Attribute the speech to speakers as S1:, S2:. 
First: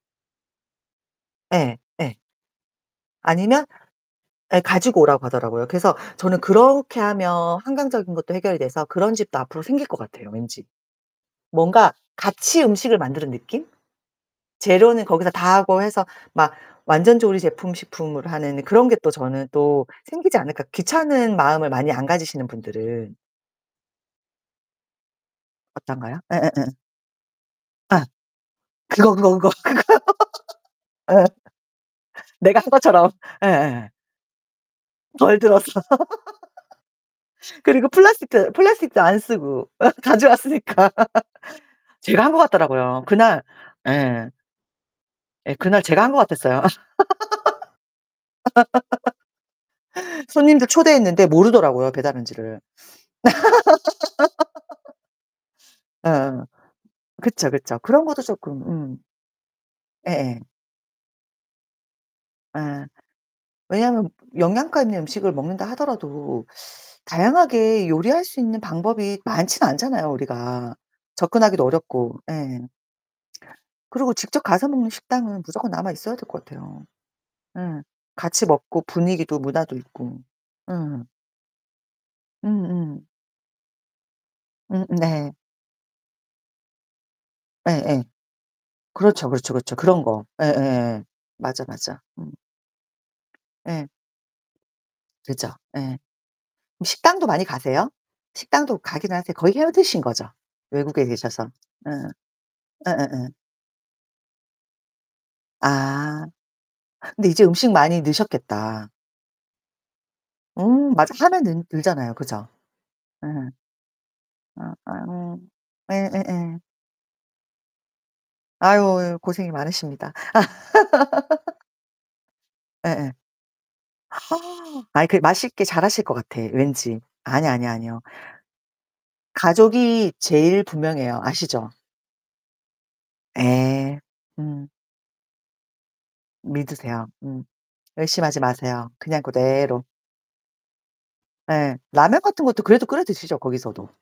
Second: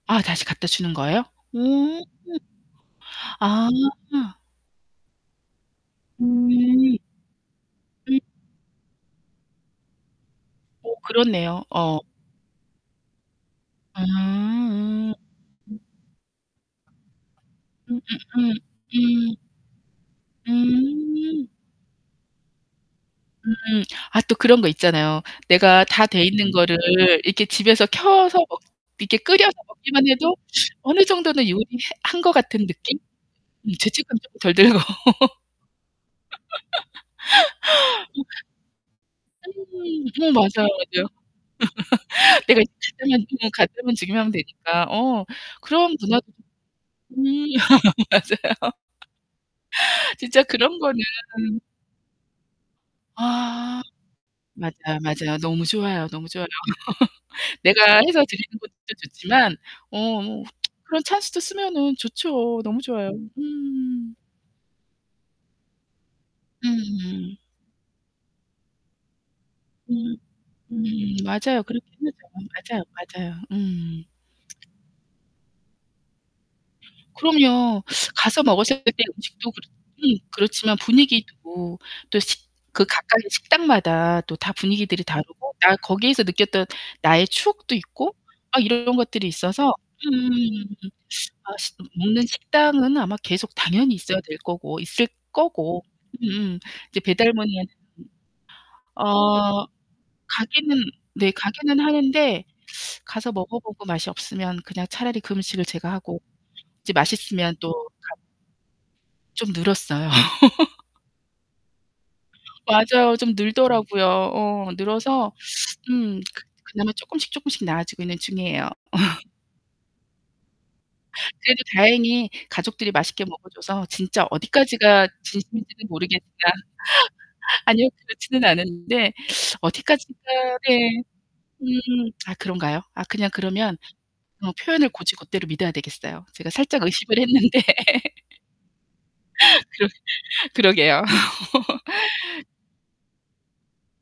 S1: 아, 다시 갖다 주는 거예요? 오.
S2: 예, 예. 아니면
S1: 아.
S2: 예, 가지고 오라고 하더라고요. 그래서 저는
S1: 음.
S2: 그렇게 하면 환경적인
S1: 음.
S2: 것도 해결이 돼서 그런 집도 앞으로 생길 것 같아요, 왠지.
S1: 어, 그렇네요.
S2: 뭔가
S1: 어.
S2: 같이 음식을 만드는 느낌? 재료는
S1: 음,
S2: 거기서 다
S1: 음.
S2: 하고 해서 막 완전 조리 제품,
S1: 음음음,
S2: 식품으로 하는 그런 게 또
S1: 음.
S2: 저는 또 생기지 않을까 귀찮은
S1: 음.
S2: 마음을 많이 안 가지시는 분들은.
S1: 음, 아 또 그런 거 있잖아요. 내가
S2: 어떤
S1: 다
S2: 거요?
S1: 돼 있는
S2: 예예예.
S1: 거를 이렇게 집에서
S2: 아.
S1: 켜서 먹
S2: 그거,
S1: 이렇게
S2: 그거, 그거,
S1: 끓여서
S2: 그거.
S1: 먹기만 해도 어느
S2: 예.
S1: 정도는 요리해 한 것
S2: 내가 한
S1: 같은 느낌?
S2: 것처럼.
S1: 음,
S2: 예예예.
S1: 죄책감 쪼금 덜 들고.
S2: 덜 들었어. 그리고 플라스틱도 플라스틱도 안 쓰고 어,
S1: 음. 어, 맞아요
S2: 가져갔으니까.
S1: 맞아요.
S2: 제가 한 것
S1: 내가
S2: 같더라고요. 그날
S1: [unintelligible] 지금
S2: 예.
S1: 하면 되니까. 어,
S2: 예, 그날
S1: 그런
S2: 제가 한 것
S1: 문화
S2: 같았어요.
S1: 음. 맞아요. 진짜
S2: 손님들
S1: 그런 거는
S2: 초대했는데 모르더라고요, 배달한지를.
S1: 아. 맞아요, 맞아요. 너무 좋아요. 너무
S2: 어어어.
S1: 좋아요.
S2: 그쵸, 그쵸.
S1: 내가
S2: 그런 것도
S1: 해서 드리는
S2: 쪼끔
S1: 것도
S2: 음.
S1: 좋지만,
S2: 예예.
S1: 어, 그런 찬스도 쓰면은 좋죠. 너무
S2: 예.
S1: 좋아요.
S2: 왜냐하면
S1: 음.
S2: 영양가 있는 음식을 먹는다 하더라도
S1: 음.
S2: 다양하게 요리할 수 있는 방법이 많진 않잖아요,
S1: 음
S2: 우리가.
S1: 음. 맞아요.
S2: 접근하기도
S1: 그렇긴
S2: 어렵고.
S1: 하죠.
S2: 예.
S1: 맞아요, 맞아요. 음.
S2: 그러고 직접 가서 먹는 식당은 무조건 남아 있어야 될 것 같아요. 에.
S1: 그럼요. 가서
S2: 같이 먹고
S1: 먹었었을 때 그때
S2: 분위기도
S1: 음식도 그렇고
S2: 문화도
S1: 음,
S2: 있고.
S1: 그렇지만
S2: 음.
S1: 분위기도 또 식 그
S2: 음음.
S1: 각각의 식당마다 또 다
S2: 음음
S1: 분위기들이
S2: 네.
S1: 다르고, 아이 거기에서 느꼈던 나의 추억도
S2: 예예.
S1: 있고 막 이런이런 것들이
S2: 그렇죠, 그렇죠,
S1: 있어서
S2: 그렇죠. 그런 거.
S1: 음.
S2: 예예예. 맞아, 맞아.
S1: 먹는
S2: 음.
S1: 식당은 아마 계속
S2: 예.
S1: 당연히 있어야 될 거고 있을
S2: 그죠, 예.
S1: 거고.
S2: 그럼
S1: 음, 이제
S2: 식당도
S1: 배달
S2: 많이
S1: 문의 하
S2: 가세요? 식당도 가긴 하세요. 거의
S1: 아
S2: 해 드시는 거죠?
S1: 가기는
S2: 외국에
S1: 네,
S2: 계셔서.
S1: 가기는
S2: 예.
S1: 하는데
S2: 예예예.
S1: 가서 먹어 보고 맛이 없으면 그냥 차라리 그 음식을 제가 하고
S2: 아.
S1: 이제
S2: 근데 이제
S1: 맛있으면
S2: 음식
S1: 또
S2: 많이
S1: 가
S2: 느셨겠다.
S1: 좀 늘었어요.
S2: 음. 맞아. 하면 늘 늘잖아요 그죠?
S1: 맞아요. 좀
S2: 예.
S1: 늘더라고요. 어,
S2: 아, 아유
S1: 늘어서
S2: 뭐.
S1: 음,
S2: 예예예.
S1: 그나마 쪼끔씩, 쪼끔씩 나아지고 있는 중이에요.
S2: 아유, 아유. 고생이 많으십니다.
S1: 그래도 다행히 가족들이
S2: 예예.
S1: 맛있게 먹어 줘서 진짜
S2: 아이
S1: 어디까지가
S2: 그 맛있게
S1: 진심인지는
S2: 잘하실 것
S1: 모르겠으나
S2: 같아, 왠지. 아니야, 아니야,
S1: 아니요,
S2: 아니에요.
S1: 그렇지는 않았는데
S2: 가족이
S1: 어디까지가
S2: 제일
S1: 네.
S2: 분명해요. 아시죠?
S1: 음. 아 그런가요? 아, 그냥 그러면
S2: 예.
S1: 어,
S2: 음.
S1: 표현을 곧이곧대로 믿어야 되겠어요. 제가 살짝
S2: 믿으세요.
S1: 의심을
S2: 음.
S1: 했는데.
S2: 열심히 하지 마세요. 그냥 그대로.
S1: 그러 그러게요.
S2: 예. 라면 같은 것도 그래도 끓여 드시죠? 거기서도?